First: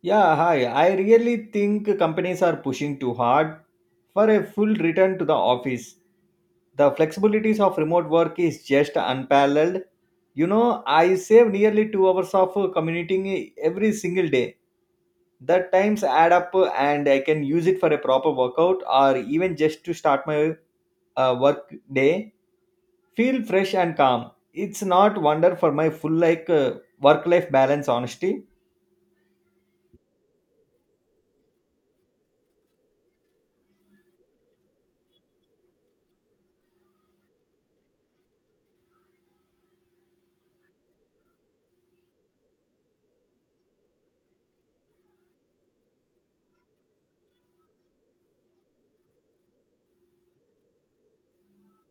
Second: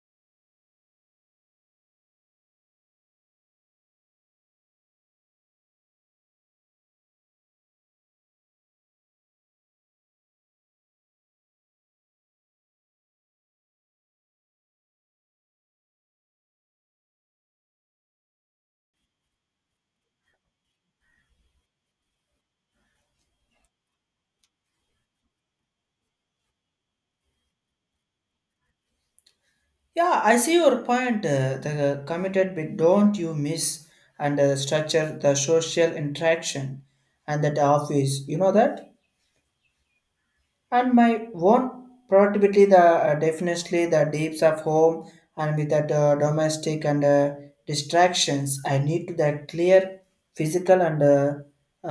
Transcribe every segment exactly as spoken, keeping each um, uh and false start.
Yeah, hi. I really think companies are pushing too hard for a full return to the office. The flexibilities of remote work is just unparalleled. You know, I save nearly two hours of uh, commuting every single day. The times add up, uh, and I can use it for a proper workout or even just to start my uh, work day. Feel fresh and calm. It's not wonder for my full like uh, work life balance honesty. Yeah, I see your point. Uh, the committed bit, don't you miss and uh, structure, the social interaction and that office? You know that? And my own productivity, the uh, definitely the deeps of home and with that uh, domestic and uh, distractions, I need to that clear physical and uh,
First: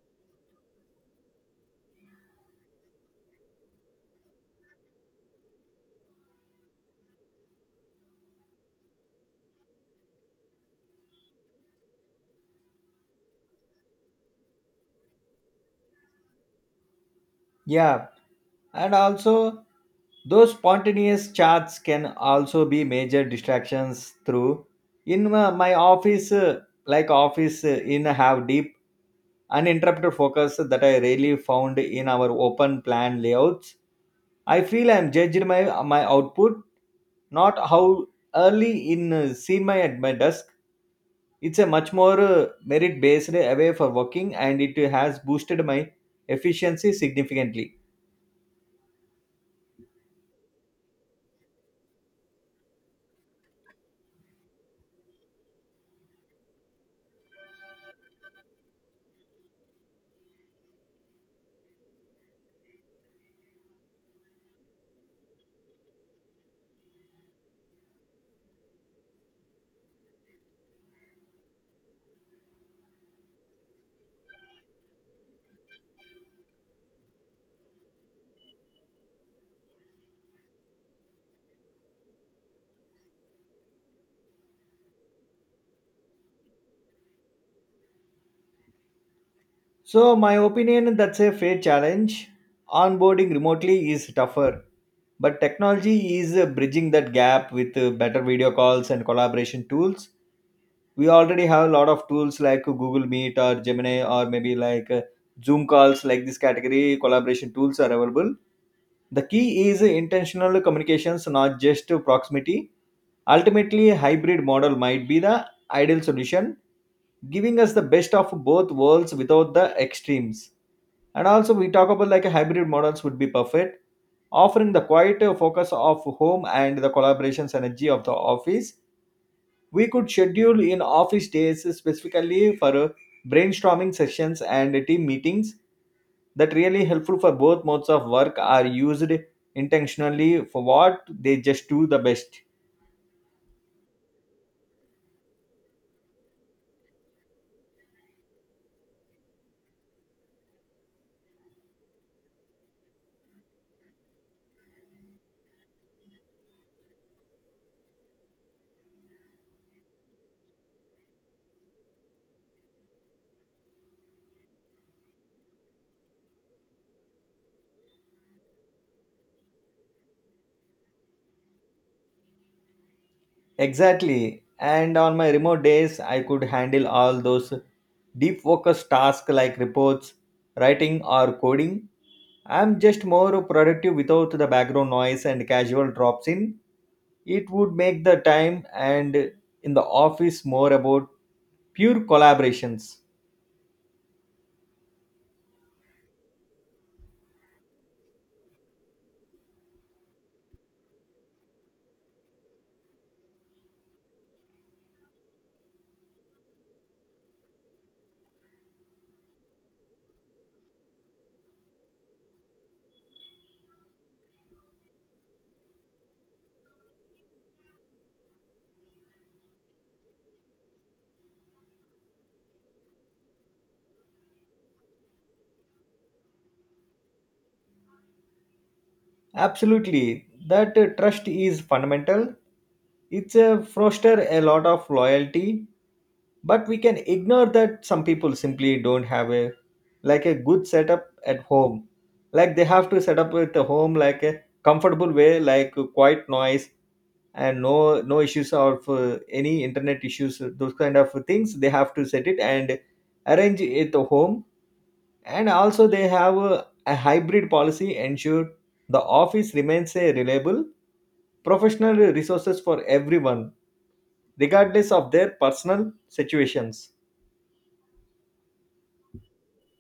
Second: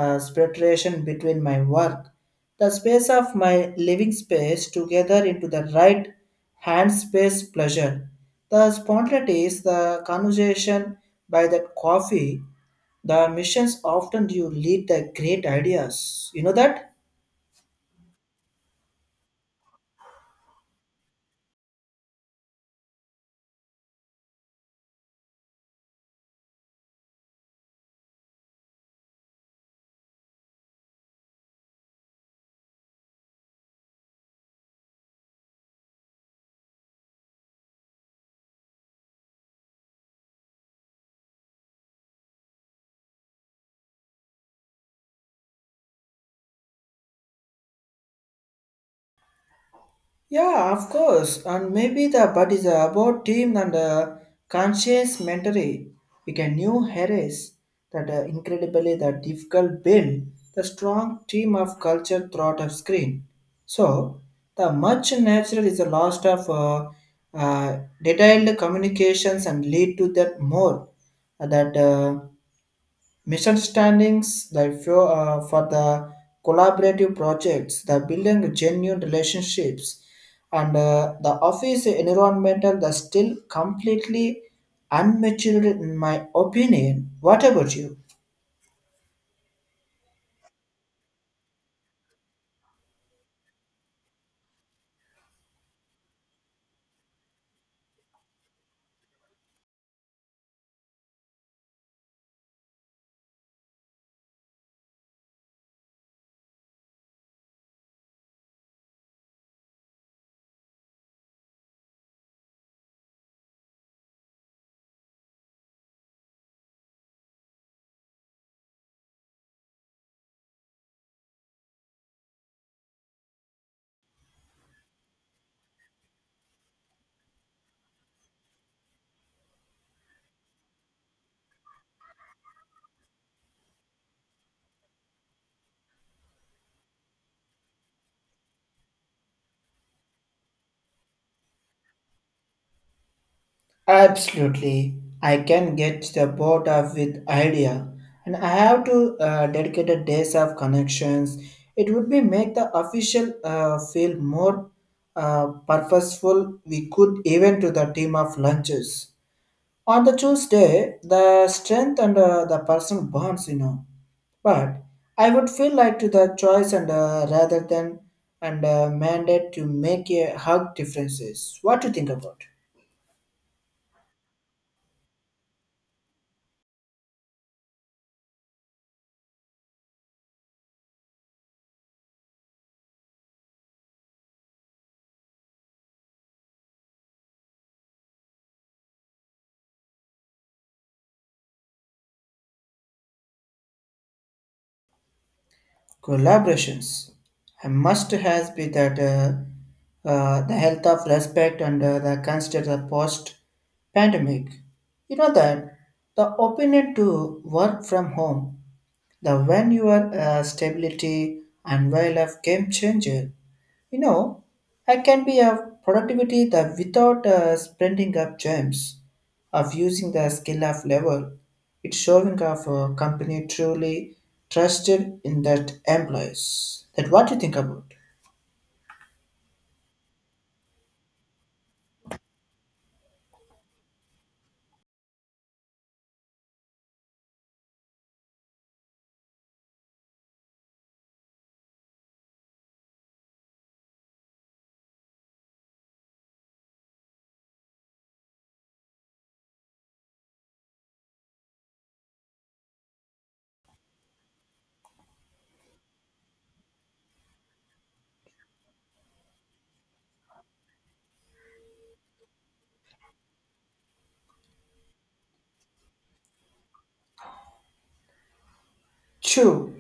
uh, separation between my work, the space of my living space together into the right hand space pleasure, the spontaneity is the conversation by that coffee, the missions often you lead the great ideas, you know that. Yeah, and also those spontaneous chats can also be major distractions through in my, my office, uh, like office, uh, in have deep uninterrupted focus that I really found in our open plan layouts. I feel I'm judged my my output, not how early in, uh, seen my at my desk. It's a much more uh, merit based way for working, and it has boosted my efficiency significantly. Yeah, of course. And maybe the but is about team and uh, conscious mentoring. We can new harris that uh, incredibly the difficult build the strong team of culture throughout of screen. So the much natural is a loss of uh, uh, detailed communications and lead to that more uh, that. Uh, misunderstandings the few, uh, for the collaborative projects, the building genuine relationships and uh, the office environmental the still completely unmatured, in my opinion. What about you? So, my opinion, that's a fair challenge. Onboarding remotely is tougher, but technology is uh, bridging that gap with uh, better video calls and collaboration tools. We already have a lot of tools like Google Meet or Gemini or maybe like uh, Zoom calls. Like this category collaboration tools are available. The key is intentional communications, not just proximity. Ultimately, a hybrid model might be the ideal solution, giving us the best of both worlds without the extremes. And also, we talk about like a hybrid models would be perfect, offering the quiet focus of home and the collaborations energy of the office. We could schedule in office days specifically for brainstorming sessions and team meetings that really helpful for both modes of work are used intentionally for what they just do the best. Absolutely, I can get the bored of with idea, and I have to uh, dedicate a days of connections. It would be make the official uh, feel more uh, purposeful. We could even to the team of lunches on the Tuesday. The strength and uh, the person bonds, you know. But I would feel like to the choice and uh, rather than and uh, mandate to make a hug differences. What do you think about? Exactly. And on my remote days, I could handle all those deep focus tasks like reports, writing, or coding. I'm just more productive without the background noise and casual drops in. It would make the time and in the office more about pure collaborations. Collaborations. A must has be that uh, uh, the health of respect and uh, the consider the post pandemic. You know that the opinion to work from home, the when your uh, stability and while of game changer, you know, I can be a productivity that without uh, spending up gems of using the skill of level, it's showing of a company truly trusted in that employees. That what you think about? Absolutely, that uh, trust is fundamental. It's a foster a lot of loyalty, but we can ignore that some people simply don't have a like a good setup at home. Like they have to set up with a home like a comfortable way, like uh, quiet noise and no no issues or for any internet issues. Those kind of things they have to set it and arrange it at home, and also they have a, a hybrid policy ensure the office remains a reliable professional resources for everyone, regardless of their personal situations. True,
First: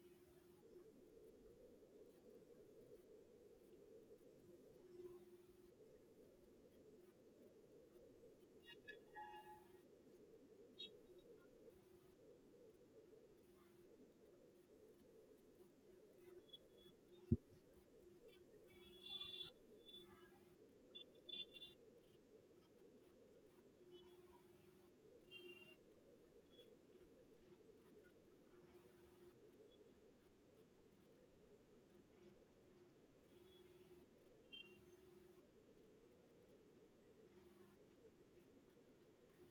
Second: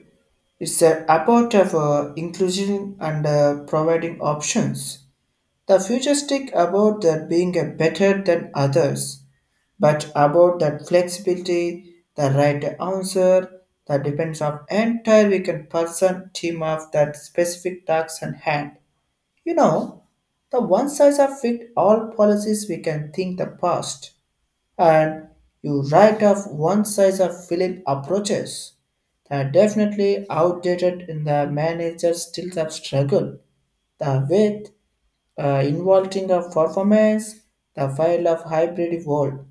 it's uh, about of uh, inclusion and uh, providing options. The futuristic about that being a better than others, but about that flexibility, the right answer, the depends of entire weekend person team of that specific task and hand. You know, the one size of fit all policies we can think the past, and you write off one size of fill approaches that are definitely outdated in the manager still the struggle the with uh, involving a performance, the file of hybrid world.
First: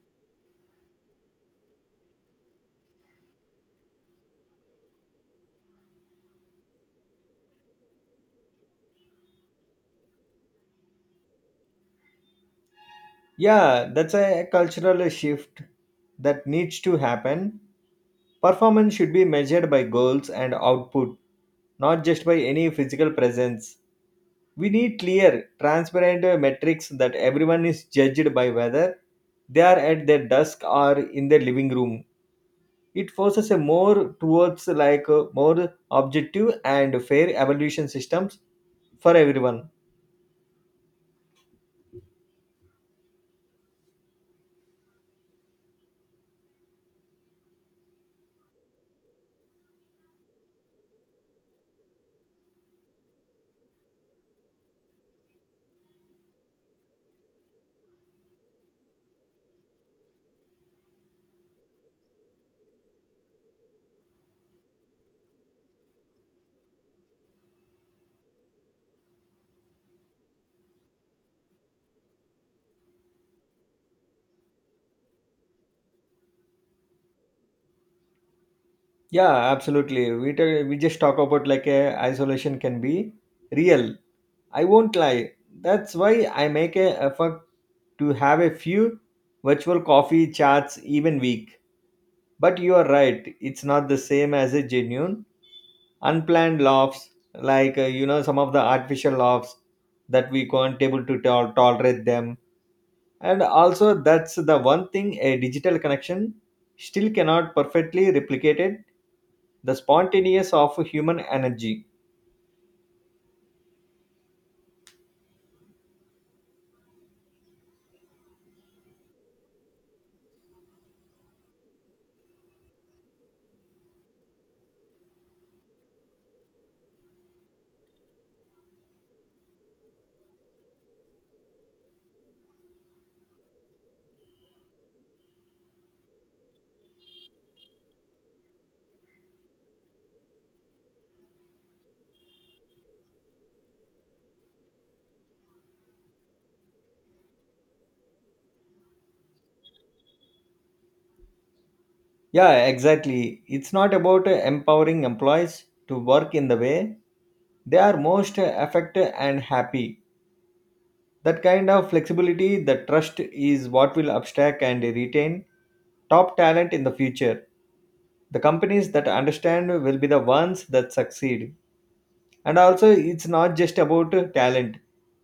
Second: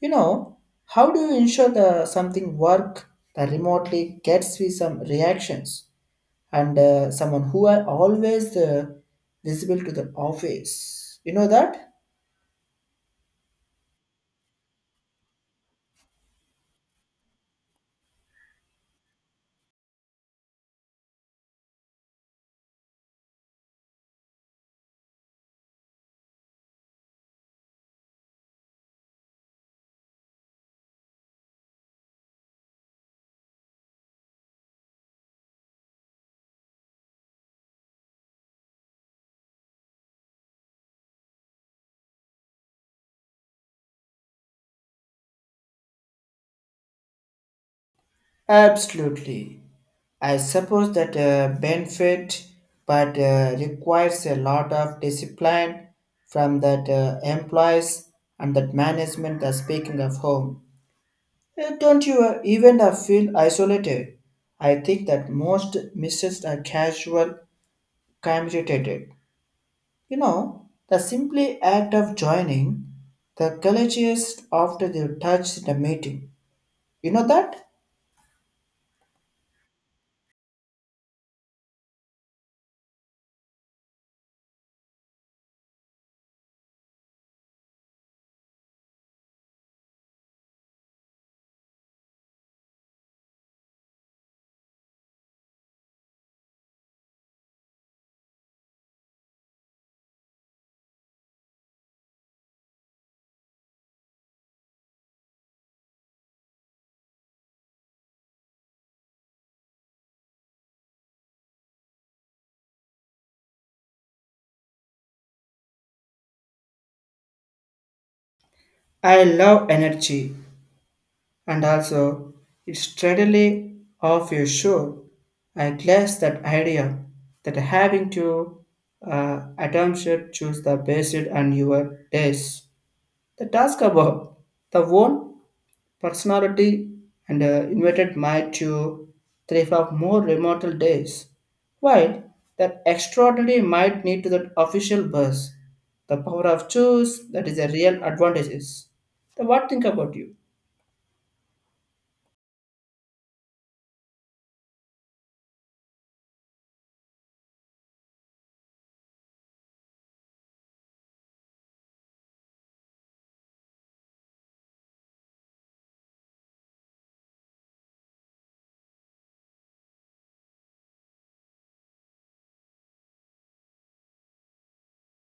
You know, how do you ensure the something work that remotely gets with some reactions and uh, someone who are always uh, visible to the office? You know that? Yeah, that's a cultural shift that needs to happen. Performance should be measured by goals and output, not just by any physical presence. We need clear transparent uh, metrics that everyone is judged by, whether they are at their desk or in their living room. It forces a more towards like a more objective and fair evaluation systems for everyone. Absolutely. I suppose that uh, benefit, but uh, requires a lot of discipline from that uh, employees and that management. That speaking of home, Eh, don't you uh, even uh, feel isolated? I think that most misses are casual communicated. You know, the simply act of joining the colleges after they touch the meeting. You know that? Yeah, absolutely, we, ta- we just talk about like a isolation can be real. I won't lie, that's why I make a effort to have a few virtual coffee chats even week. But you are right, it's not the same as a genuine unplanned laughs, like uh, you know, some of the artificial laughs that we can't able to tol- tolerate them. And also that's the one thing a digital connection still cannot perfectly replicate it, the spontaneous of human energy. I love energy, and also it's steadily off your show. I guess that idea that having to uh, attempt to choose the best on your days. The task above the one personality and uh, invited Mai to three of more remote days. While that extraordinary might need to that official bus, the power of choose that is a real advantages. So what think about you? Yeah, exactly, it's not about empowering employees to work in the way they are most affected and happy. That kind of flexibility, the trust is what will abstract and retain top talent in the future. The companies that understand will be the ones that succeed. And also it's not just about uh, talent,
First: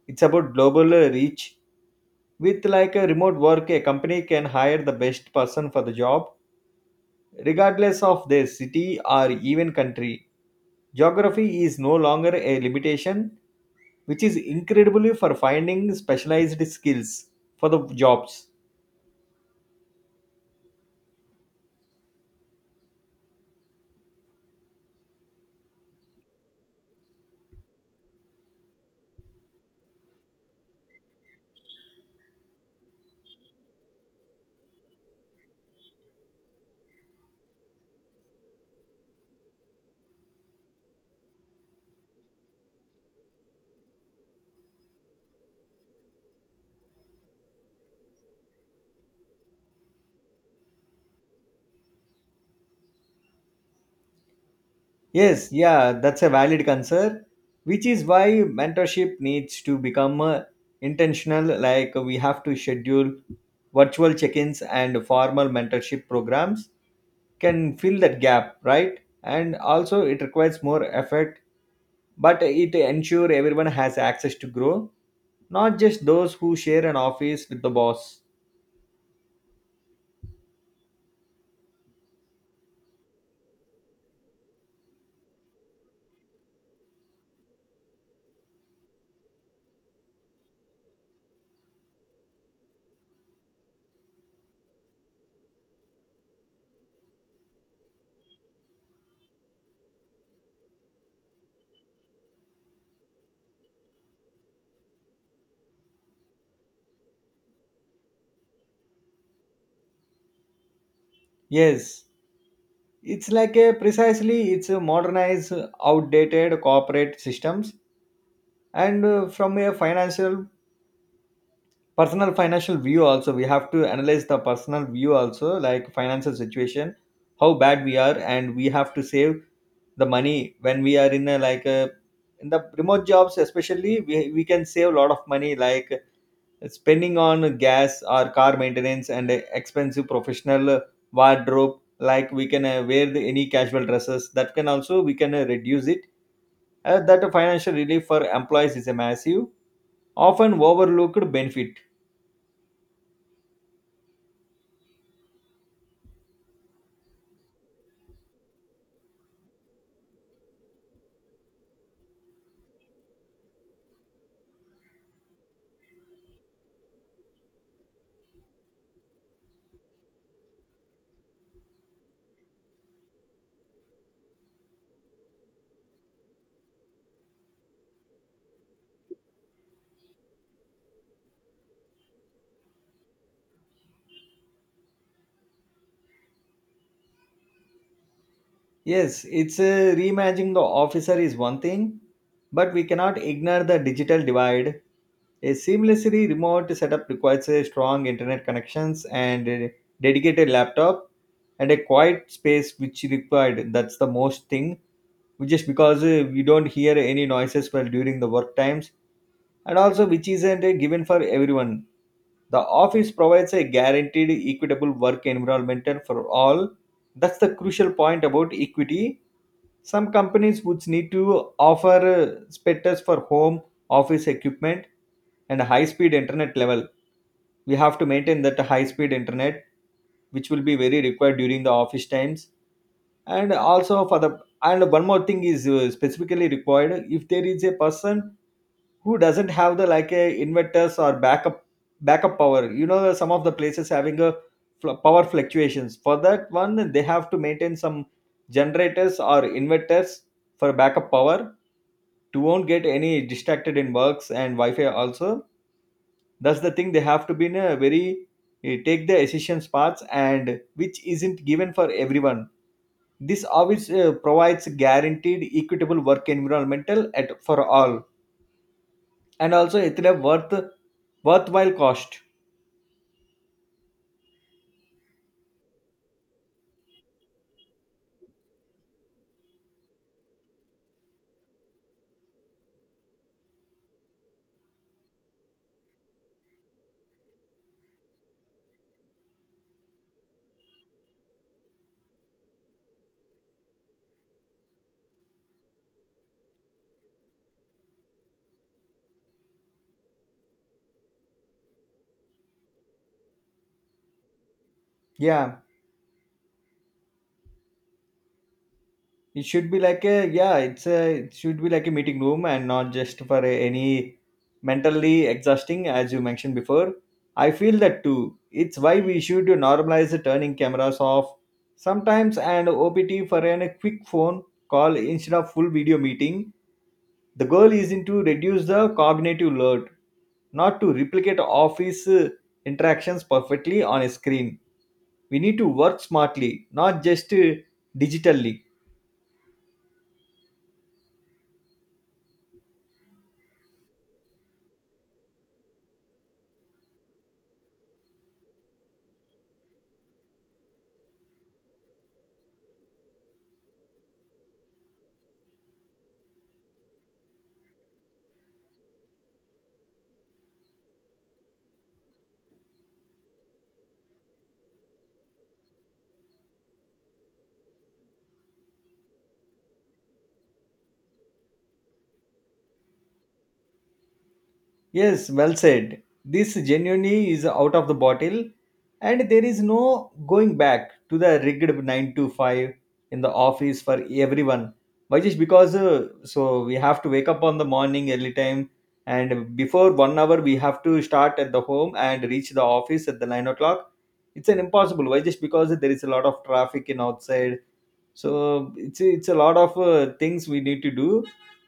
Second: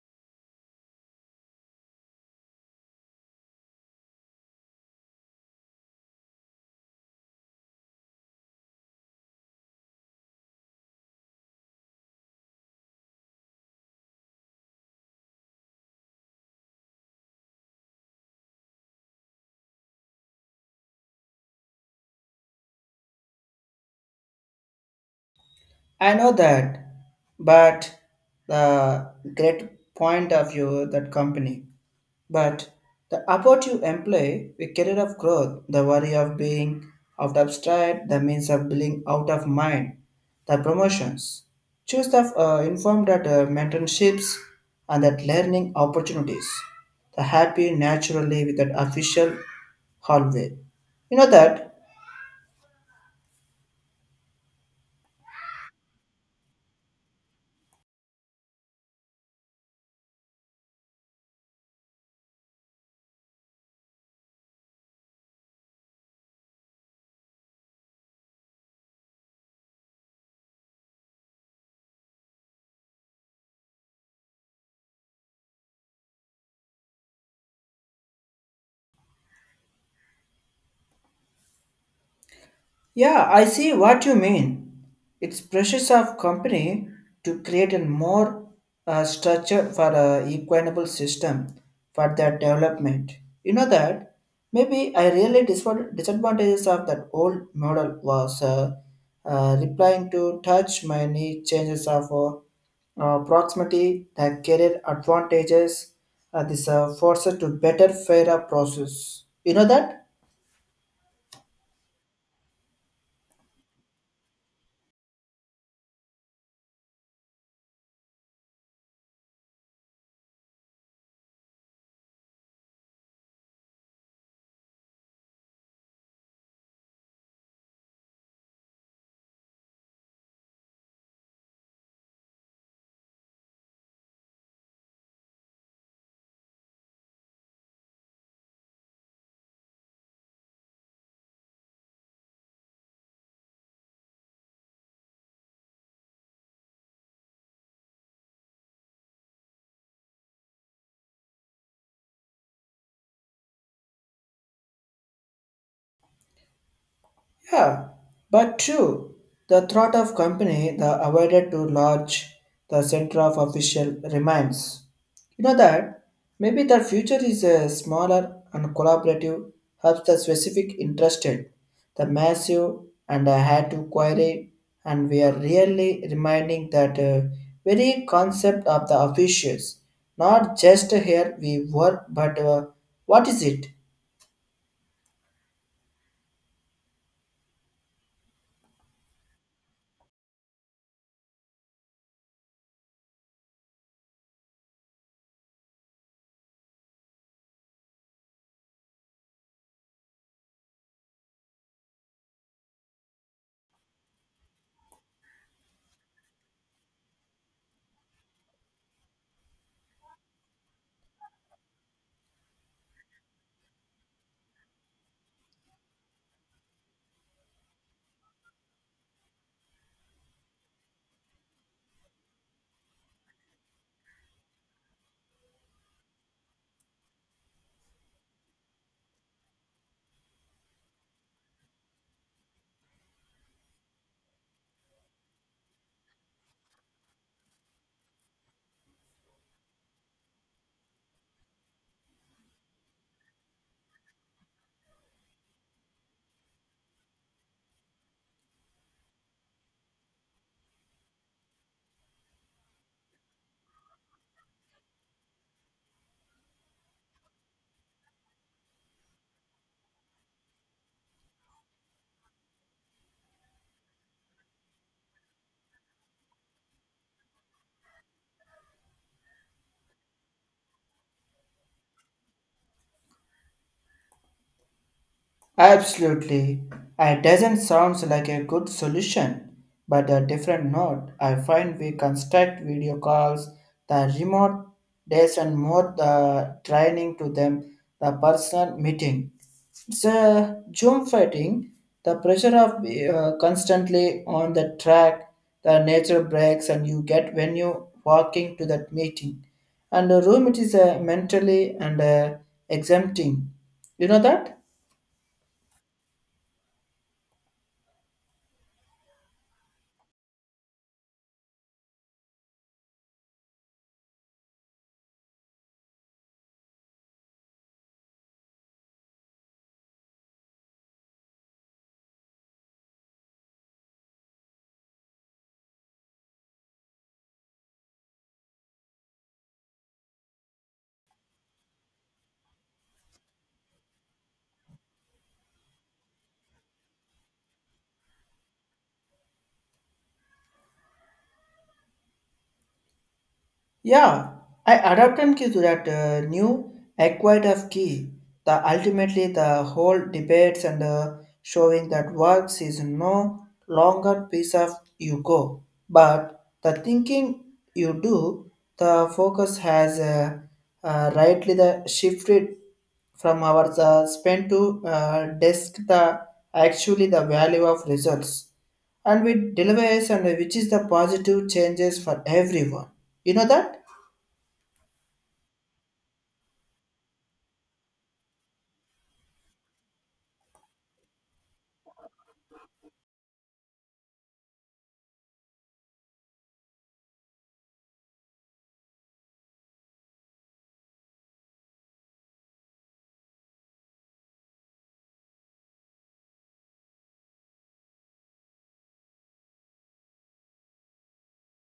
it's about global uh, reach. With like a remote work, a company can hire the best person for the job regardless of their city or even country. Geography is no longer a limitation, which is incredibly for finding specialized skills for the jobs. I know that, but the great point of view that company. But the effort you employ, the career of growth, the worry of being out of stride, the means of being out of mind, the promotions, choose the uh, informed that uh, mentorships and that learning opportunities, the happy naturally with that official hallway. You know that. Yes, yeah, that's a valid concern, which is why mentorship needs to become uh, intentional. Like we have to schedule virtual check ins and formal mentorship programs can fill that gap, right? And also, it requires more effort, but it ensure everyone has access to grow, not just those who share an office with the boss. Yeah, I see what you mean. It's precious of company to create a more uh, structure for a equitable system for that development. You know that maybe I really disva- disadvantages of that old model was uh, uh, replying to touch many changes of uh, uh, proximity, the career advantages, uh, this uh, forces to better fairer process. You know that. Yes, it's like a precisely it's a modernized, outdated corporate systems, and uh, from a financial personal financial view also we have to analyze the personal view also, like financial situation how bad we are, and we have to save the money when we are in a like a in the remote jobs. Especially we, we can save a lot of money, like spending on gas or car maintenance and expensive professional wardrobe. Like we can uh, wear the, any casual dresses, that can also we can uh, reduce it. Uh, that financial relief for employees is a massive, often overlooked benefit. Yeah, but true. The thought of company the avoided to lodge the center of official remains. You know that maybe the future is a smaller and collaborative helps the specific interested, the massive, and I had to query, and we are really reminding that uh, very concept of the officials, not just here we work, but uh, what is it? Yes, it's uh, reimagining the officer is one thing, but we cannot ignore the digital divide. A seamlessly remote setup requires a strong internet connections and a dedicated laptop and a quiet space, which required. That's the most thing. Just because uh, we don't hear any noises while during the work times, and also which isn't a given for everyone. The office provides a guaranteed equitable work environment for all. That's the crucial point about equity. Some companies would need to offer uh, spares for home office equipment and high speed internet level. We have to maintain that high speed internet, which will be very required during the office times. And also for the, and one more thing is uh, specifically required if there is a person who doesn't have the like a inverters or backup backup power. You know, some of the places having a fl- power fluctuations. For that one, they have to maintain some generators or inverters for backup power, to won't get any distracted in works, and wi-fi also, that's the thing, they have to be in a very eh, take the essential parts, and which isn't given for everyone. This always uh, provides guaranteed equitable work environmental at for all, and also it's a worth worthwhile cost. Absolutely. It doesn't sound like a good solution, but a different note. I find we construct video calls, the remote days and more the training to them, the personal meeting. It's a Zoom fighting, the pressure of uh, constantly on the track, the nature breaks and you get when you walking to that meeting. And the room it is uh, mentally and uh, exempting. You know that? Yeah, it should be like a yeah, it's a it should be like a meeting room and not just for a, any mentally exhausting as you mentioned before. I feel that too. It's why we should normalize the turning cameras off sometimes and opt for an, a quick phone call instead of full video meeting. The goal isn't to reduce the cognitive load, not to replicate office uh, interactions perfectly on a screen. We need to work smartly, not just uh, digitally. Yeah, I adapted to that uh, new acquired of key. The ultimately the whole debates and uh, showing that works is no longer piece of you go, but the thinking you do. The focus has uh, uh, rightly the shifted from our uh, spend to uh, desk the actually the value of results and with delivers, and which is the positive changes for everyone. You know that. Yes, well said. This genuinely is out of the bottle, and there is no going back to the rigged nine to five in the office for everyone. Why? Just because uh, so we have to wake up on the morning early time, and before one hour we have to start at the home and reach the office at the nine o'clock. It's an impossible. Why? Just because there is a lot of traffic in outside, so it's it's a lot of uh, things we need to do.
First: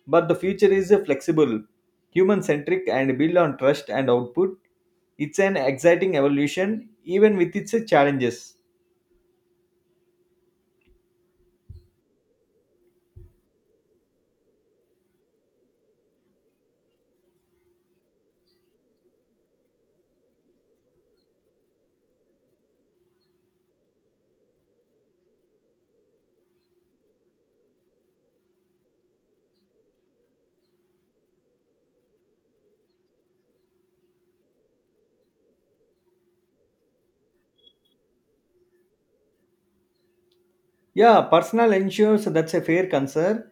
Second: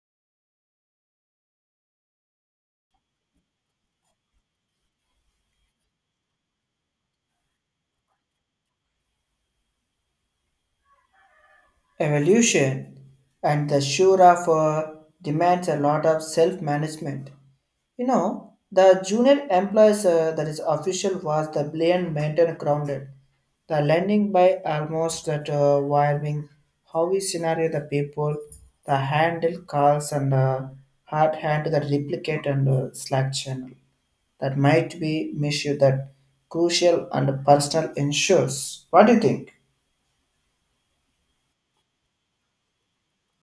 But the future is uh, flexible, human centric and built on trust and output. It's an exciting evolution, even with its uh, challenges. Evolution and the shura for demands a lot of self-management. You know, the junior employees, uh, that is official was the blame maintained grounded, the landing by almost that uh, wiring, how we scenario the people, the handle calls and uh, hard hand that replicate and uh, slack channel that might be misuse that crucial and personal ensures. What do you think? Yeah, personal ensures, that's a fair concern.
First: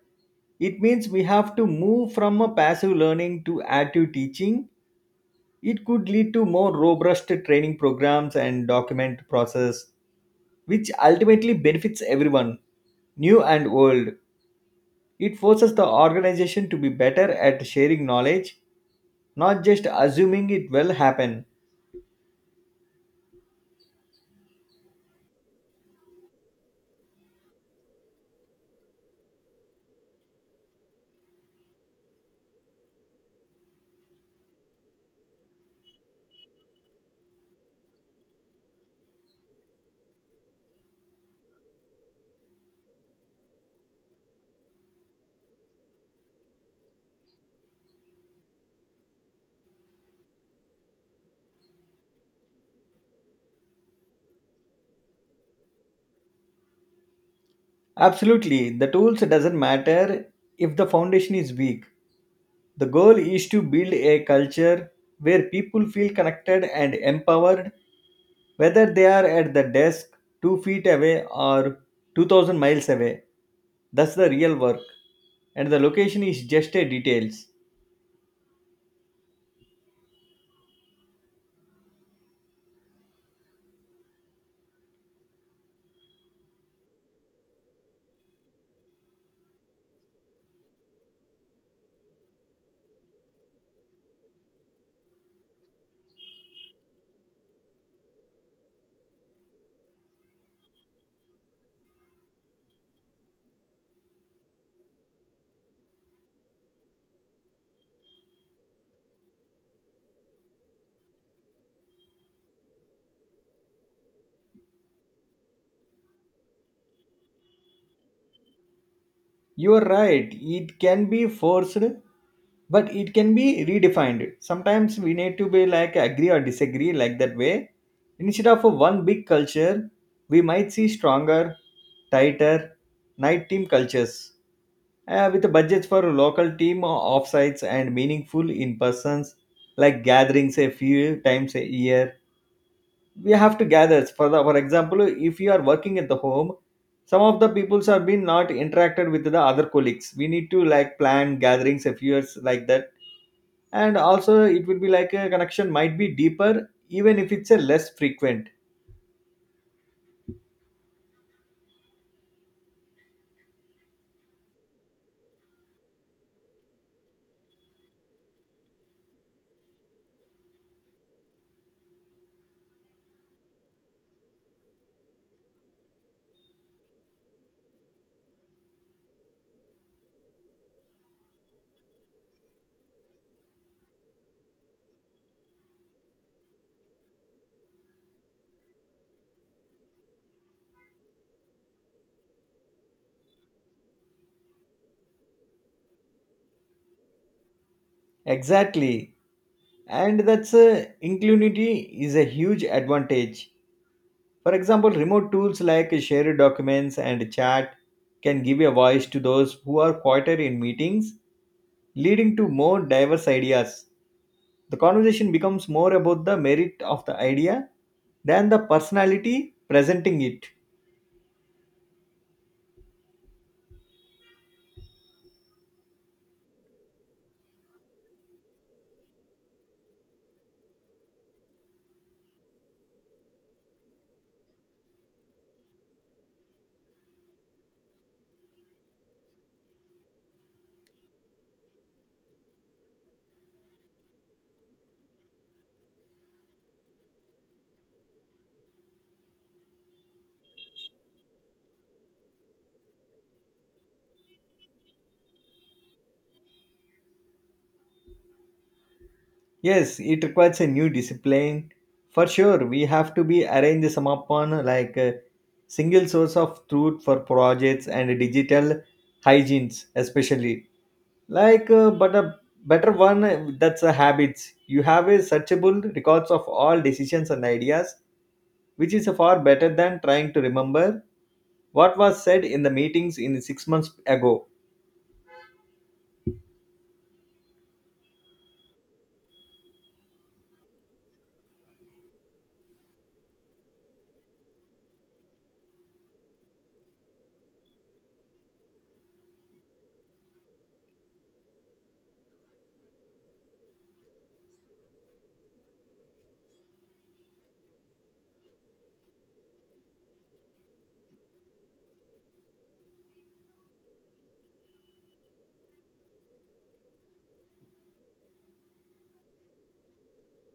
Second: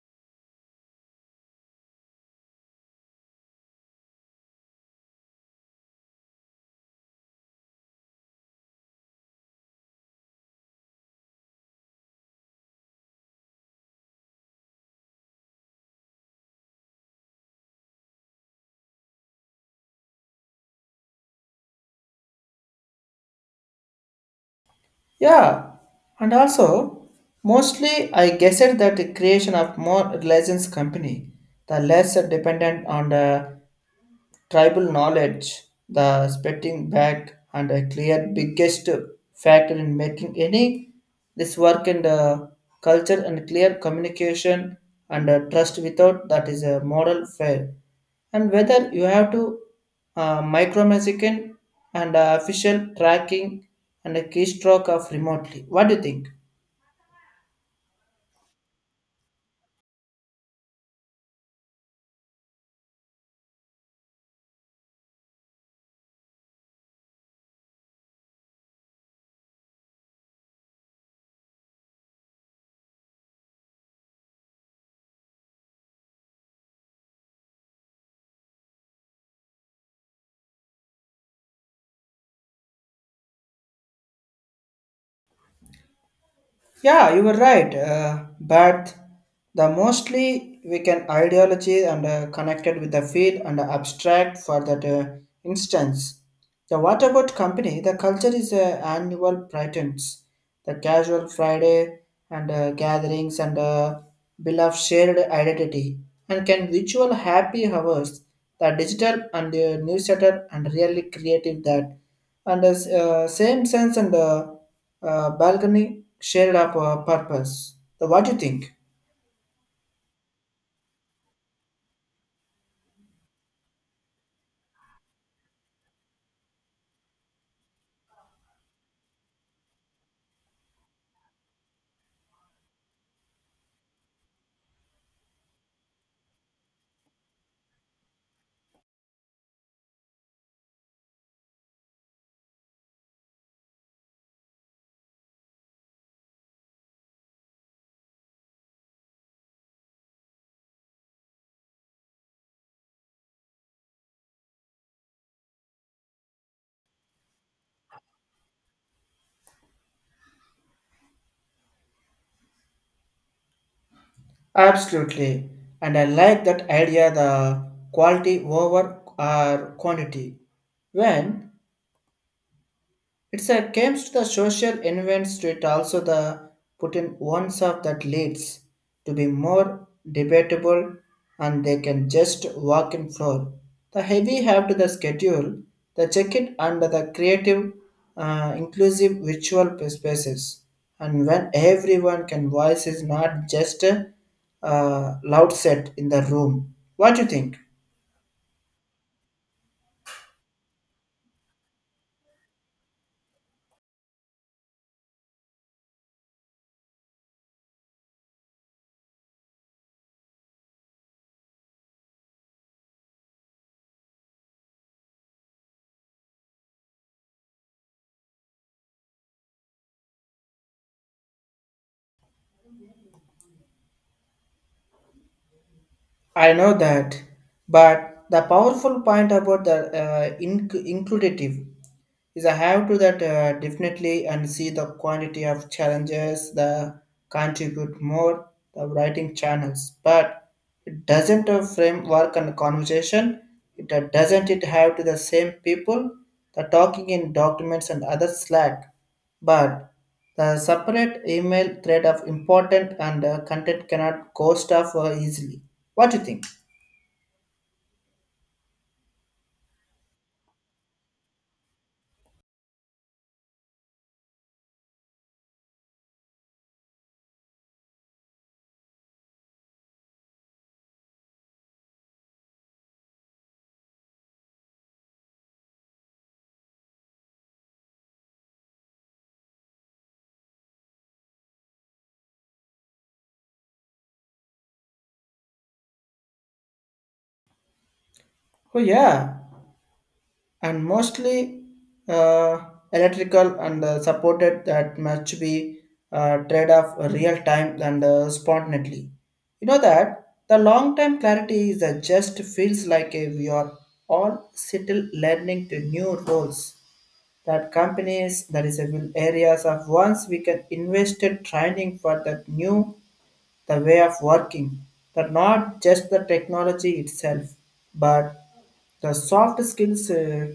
It means we have to move from a passive learning to active teaching. It could lead to more robust training programs and document process, which ultimately benefits everyone, new and old. It forces the organization to be better at sharing knowledge, not just assuming it will happen. Yeah, and also mostly I guessed that the creation of more religions company, the less dependent on the tribal knowledge, the spitting back, and a clear biggest factor in making any this work and uh, culture and clear communication and uh, trust, without that is a moral fail. And whether you have to uh, micromanaging and uh, official tracking and a keystroke of remotely. What do you think? Absolutely, the tools doesn't matter if the foundation is weak. The goal is to build a culture where people feel connected and empowered, whether they are at the desk two feet away or two thousand miles away. That's the real work, and the location is just a details. Yeah, you were right. Uh, but the mostly we can ideology and uh, connected with the field and abstract for that uh, instance. The what about company? The culture is uh, annual patterns, the casual Friday and uh, gatherings and uh, bill of shared identity and can ritual happy hours. The digital and the newsletter and really creative that and the uh, same sense and. Uh, uh, balcony shared up uh, purpose. So what do you think? You are right, it can be forced, but it can be redefined. Sometimes we need to be like agree or disagree, like that way. Instead of a one big culture, we might see stronger, tighter, night team cultures, uh, with the budgets for local team offsites and meaningful in persons like gatherings a few times a year. We have to gather for the, for example, if you are working at the home, some of the peoples have been not interacted with the other colleagues, we need to like plan gatherings a few years like that. And also it will be like a connection might be deeper even if it's a less frequent. Absolutely, and I like that idea. The quality over our quantity. When it's a comes to the social events to it also the put in ones of that leads to be more debatable, and they can just walk in floor. The heavy have to the schedule, the check it under the creative, uh, inclusive virtual spaces. And when everyone can voice is not just a uh, loud set in the room. What do you think? Exactly, and that's a inclusivity is a huge advantage. For example, remote tools like shared documents and chat can give a voice to those who are quieter in meetings, leading to more diverse ideas. The conversation becomes more about the merit of the idea than the personality presenting it. I know that, but the powerful point about the uh, inc- includative is I have to that uh, definitely and see the quantity of challenges the contribute more the writing channels, but it doesn't a framework and conversation. It uh, doesn't it have to the same people the talking in documents and other slack, but the separate email thread of important and uh, content cannot go stuff uh, easily. What do you think? Yes, it requires a new discipline. For sure, we have to be arrange some upon like a single source of truth for projects and digital hygienes especially. Like, uh, but a better one uh, that's a habits. You have a searchable records of all decisions and ideas, which is far better than trying to remember what was said in the meetings in six months ago. Oh yeah, and mostly uh, electrical and uh, supported that must be uh, trade off real time and uh, spontaneously. You know that the long time clarity is uh, just feels like uh, we are all still learning to new roles that companies that is a will areas of once we can invested training for that new the way of working, that not just the technology itself, but the soft skills uh,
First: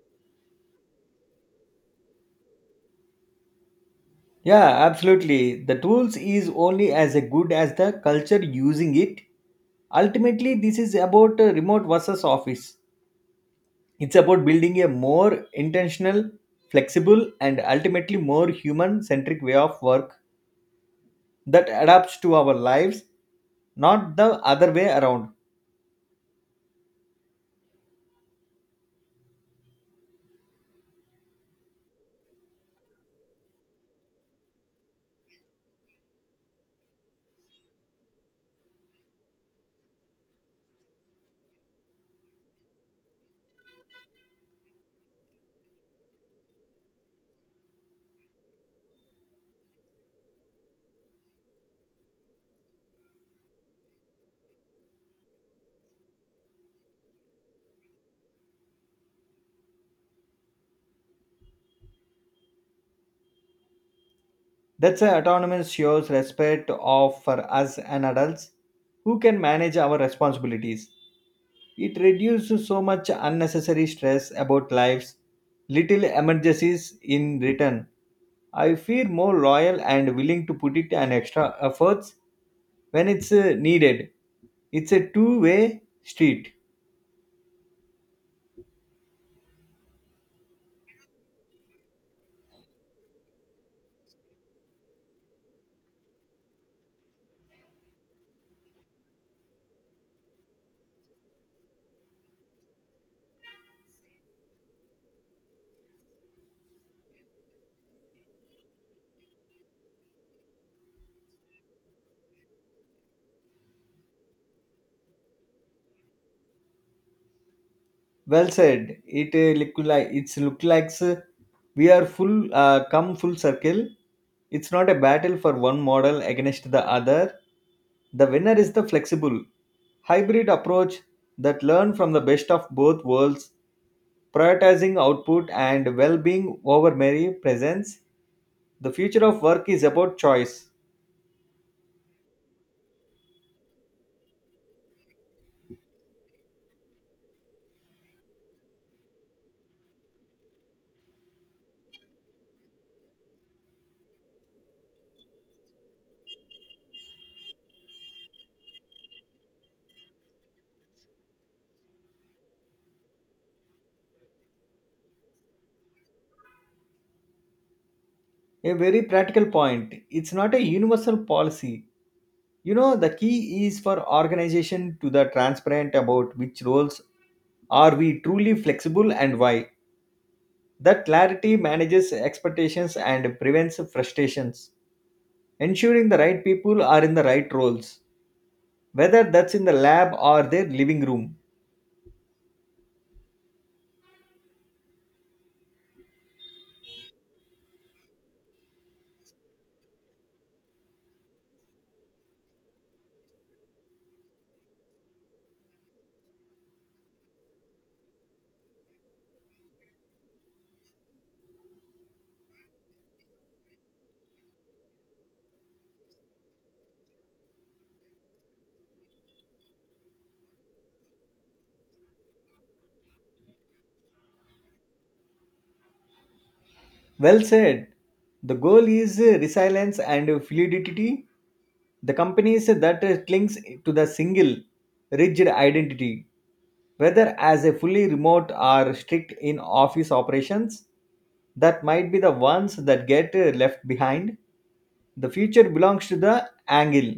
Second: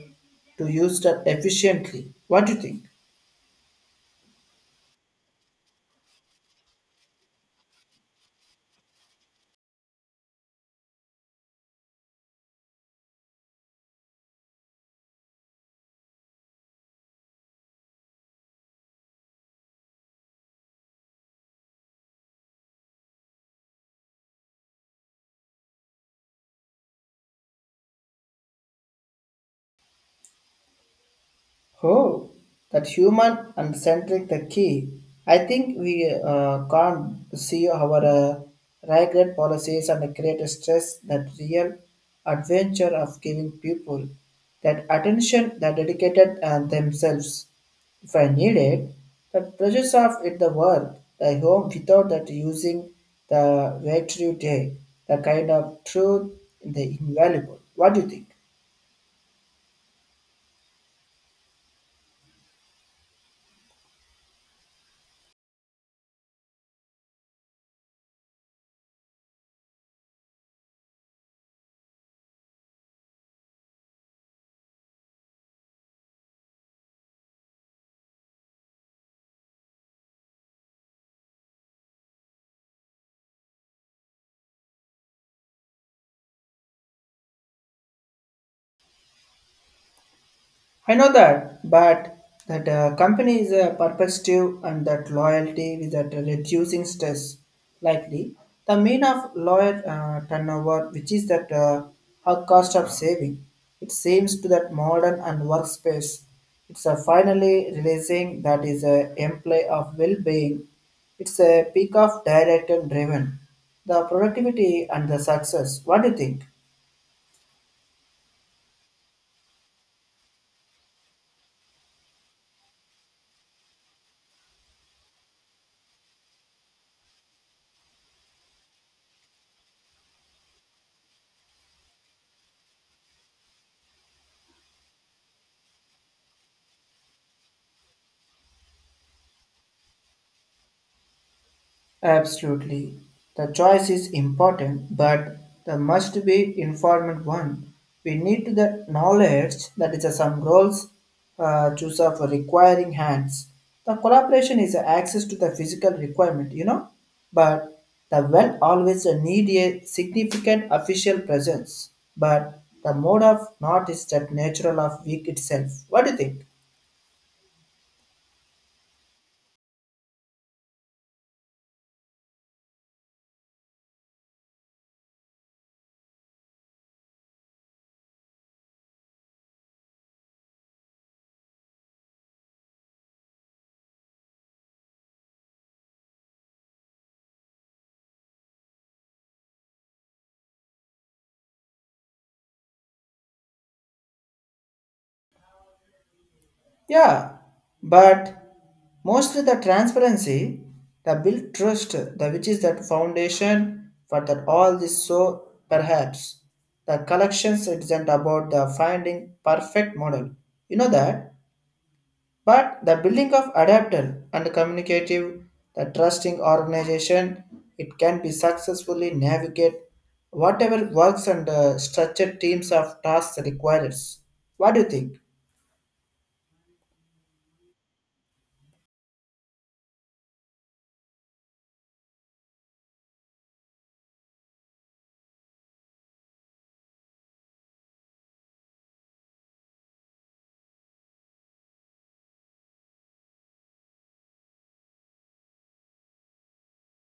to use that efficiently. What do you think? Yeah, absolutely. The tools is only as a good as the culture using it. Ultimately, this is about uh, remote versus office. It's about building a more intentional, flexible, and ultimately more human centric way of work that adapts to our lives, not the other way around. Oh, that human and centric the key. I think we uh, can't see our uh, regret policies and create great stress, that real adventure of giving people that attention that dedicated uh, themselves. If I need it, that pressures of it the work, the home without that using the virtue day, the kind of truth in the invaluable. What do you think? That's why autonomy shows respect of for us and adults who can manage our responsibilities. It reduces so much unnecessary stress about lives, little emergencies in return. I feel more loyal and willing to put it an extra efforts when it's uh, needed. It's a two-way street. I know that, but that uh, company is a perspective and that loyalty with that reducing stress likely. The mean of loyal uh, turnover, which is that uh, her cost of saving, it seems to that modern and workspace. It's a finally realizing that is a employee of well-being. It's a peak of direct and driven. The productivity and the success. What do you think? Well said. It uh, look like it's look like uh, we are full uh, come full circle. It's not a battle for one model against the other. The winner is the flexible hybrid approach that learn from the best of both worlds, prioritizing output and well being over mere presence. The future of work is about choice. Absolutely. The choice is important, but the must be informed one. We need the knowledge that is uh, some roles uh, choose of requiring hands. The collaboration is access to the physical requirement, you know, but the well always need a significant official presence. But the mode of not is that natural of weak itself. What do you think? A very practical point. It's not a universal policy. You know, the key is for organization to the transparent about which roles are we truly flexible and why. That clarity manages expectations and prevents frustrations, ensuring the right people are in the right roles, whether that's in the lab or their living room. Yeah, but mostly the transparency, the built trust, the which is that foundation for that all this, so perhaps the collections isn't about the finding perfect model. You know that? But the building of adapter and communicative, the trusting organization, it can be successfully navigate whatever works and uh, structured teams of tasks requires. What do you think? Well said. The goal is resilience and fluidity. The companies that clings to the single, rigid identity, whether as a fully remote or strict in office operations, that might be the ones that get left behind. The future belongs to the angle.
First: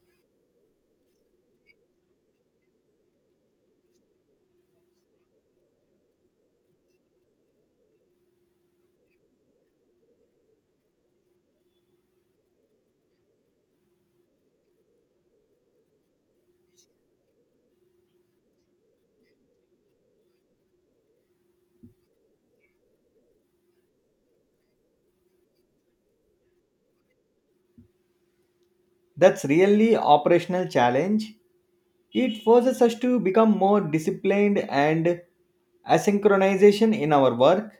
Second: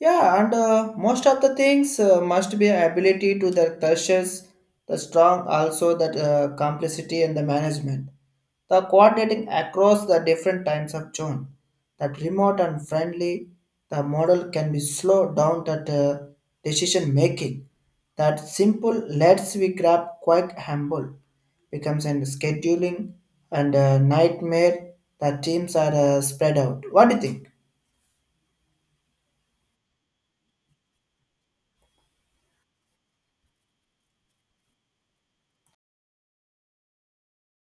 Yeah, and uh, most of the things uh, must be ability to the crushes, the strong, also that uh, complicity and the management, the coordinating across the different times of zone, that remote and friendly, the model can be slow down that uh, decision making, that simple lets we grab quite humble becomes a scheduling and a nightmare. The teams are uh, spread out. What do you think? That's really operational challenge. It forces us to become more disciplined and asynchronization in our work.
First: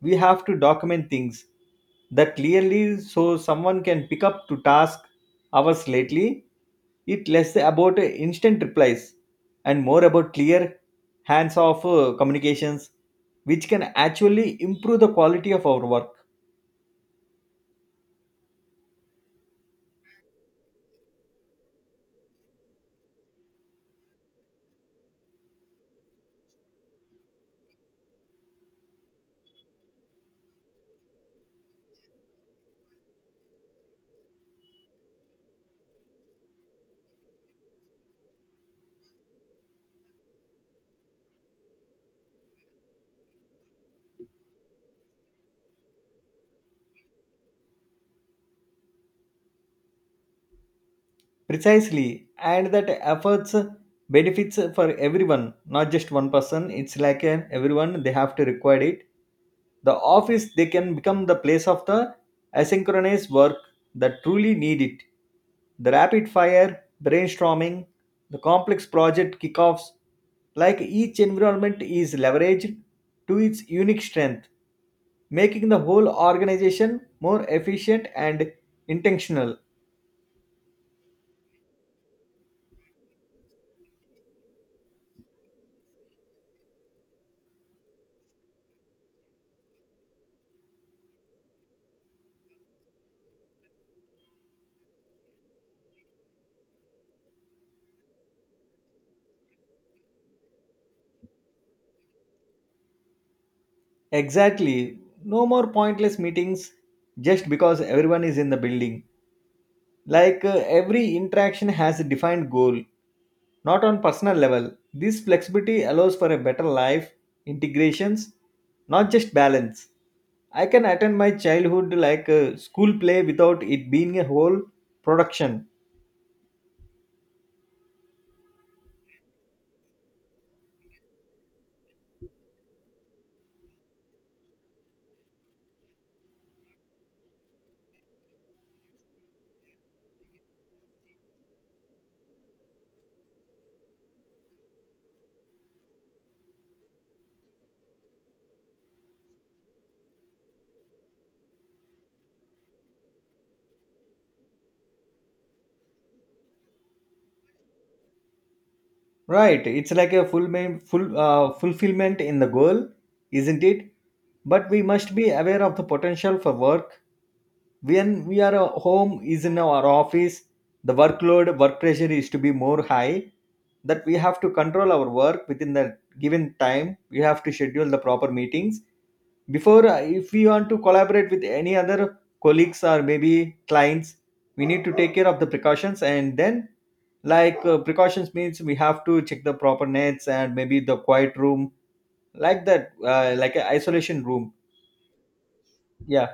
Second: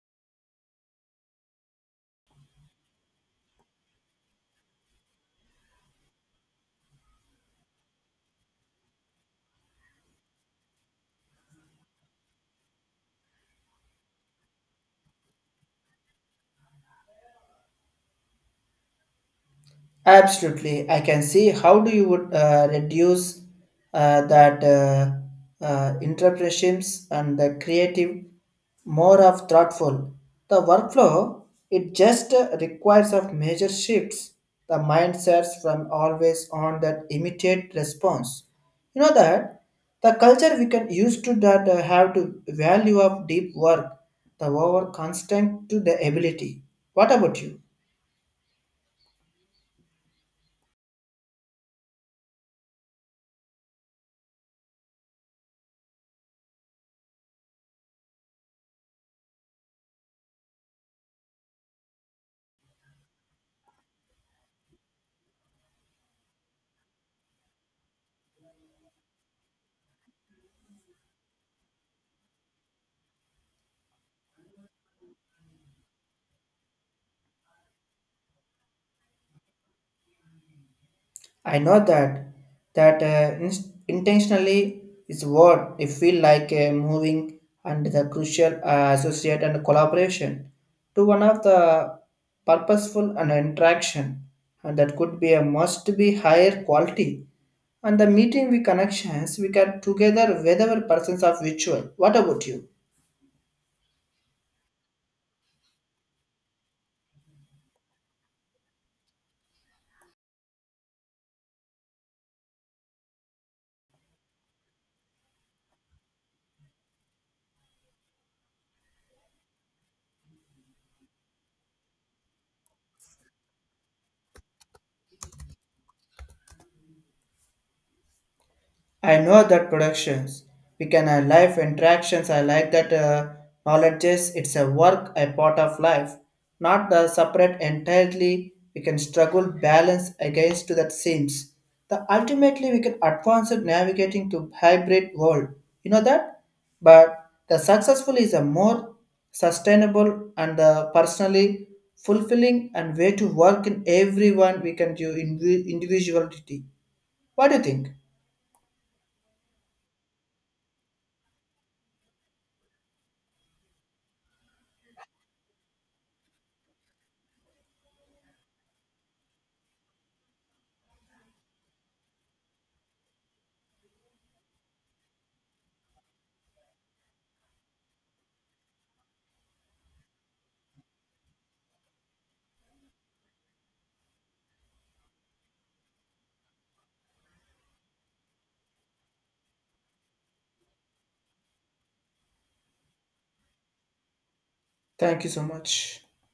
We have to document things that clearly so someone can pick up to task hours lately. It less about instant replies and more about clear hands-off uh, communications, which can actually improve the quality of our work. Absolutely, I can see how do you would uh, reduce uh, that uh, uh, interpretations and the creative more of thoughtful. The workflow it just uh, requires of major shifts. The mindsets from always on that immediate response. You know that the culture we can used to that uh, have to value of deep work, the over constant to the ability. What about you? Precisely, and that efforts benefits for everyone, not just one person. It's like an everyone they have to require it. The office they can become the place of the asynchronous work that truly need it, the rapid fire brainstorming, the complex project kickoffs. Like, each environment is leveraged to its unique strength, making the whole organization more efficient and intentional. I know that that uh, in- intentionally is what it feel like uh, moving and the crucial uh, associate and collaboration to one of the purposeful and interaction, and that could be a must be higher quality and the meeting we connections we get together whether persons of virtual. What about you? Exactly. No more pointless meetings just because everyone is in the building. Like uh, every interaction has a defined goal, not on personal level. This flexibility allows for a better life, integrations, not just balance. I can attend my childhood like a school play without it being a whole production. I know that productions we can uh, life interactions. I like that uh, knowledge is it's a work a part of life, not the separate entirely. We can struggle balance against to that seems. The ultimately we can advance in navigating to hybrid world. You know that, but the successful is a more sustainable and uh, personally fulfilling and way to work in everyone we can do indivi- individuality. What do you think? Right, it's like a full, ma- full uh, fulfillment in the goal, isn't it? But we must be aware of the potential for work when we are at home is in our office. The workload work pressure is to be more high that we have to control our work within the given time. We have to schedule the proper meetings before uh, if we want to collaborate with any other colleagues or maybe clients. We need to take care of the precautions, and then like uh, precautions means we have to check the proper nets and maybe the quiet room, like that uh, like an isolation room. Thank you so much. Yeah.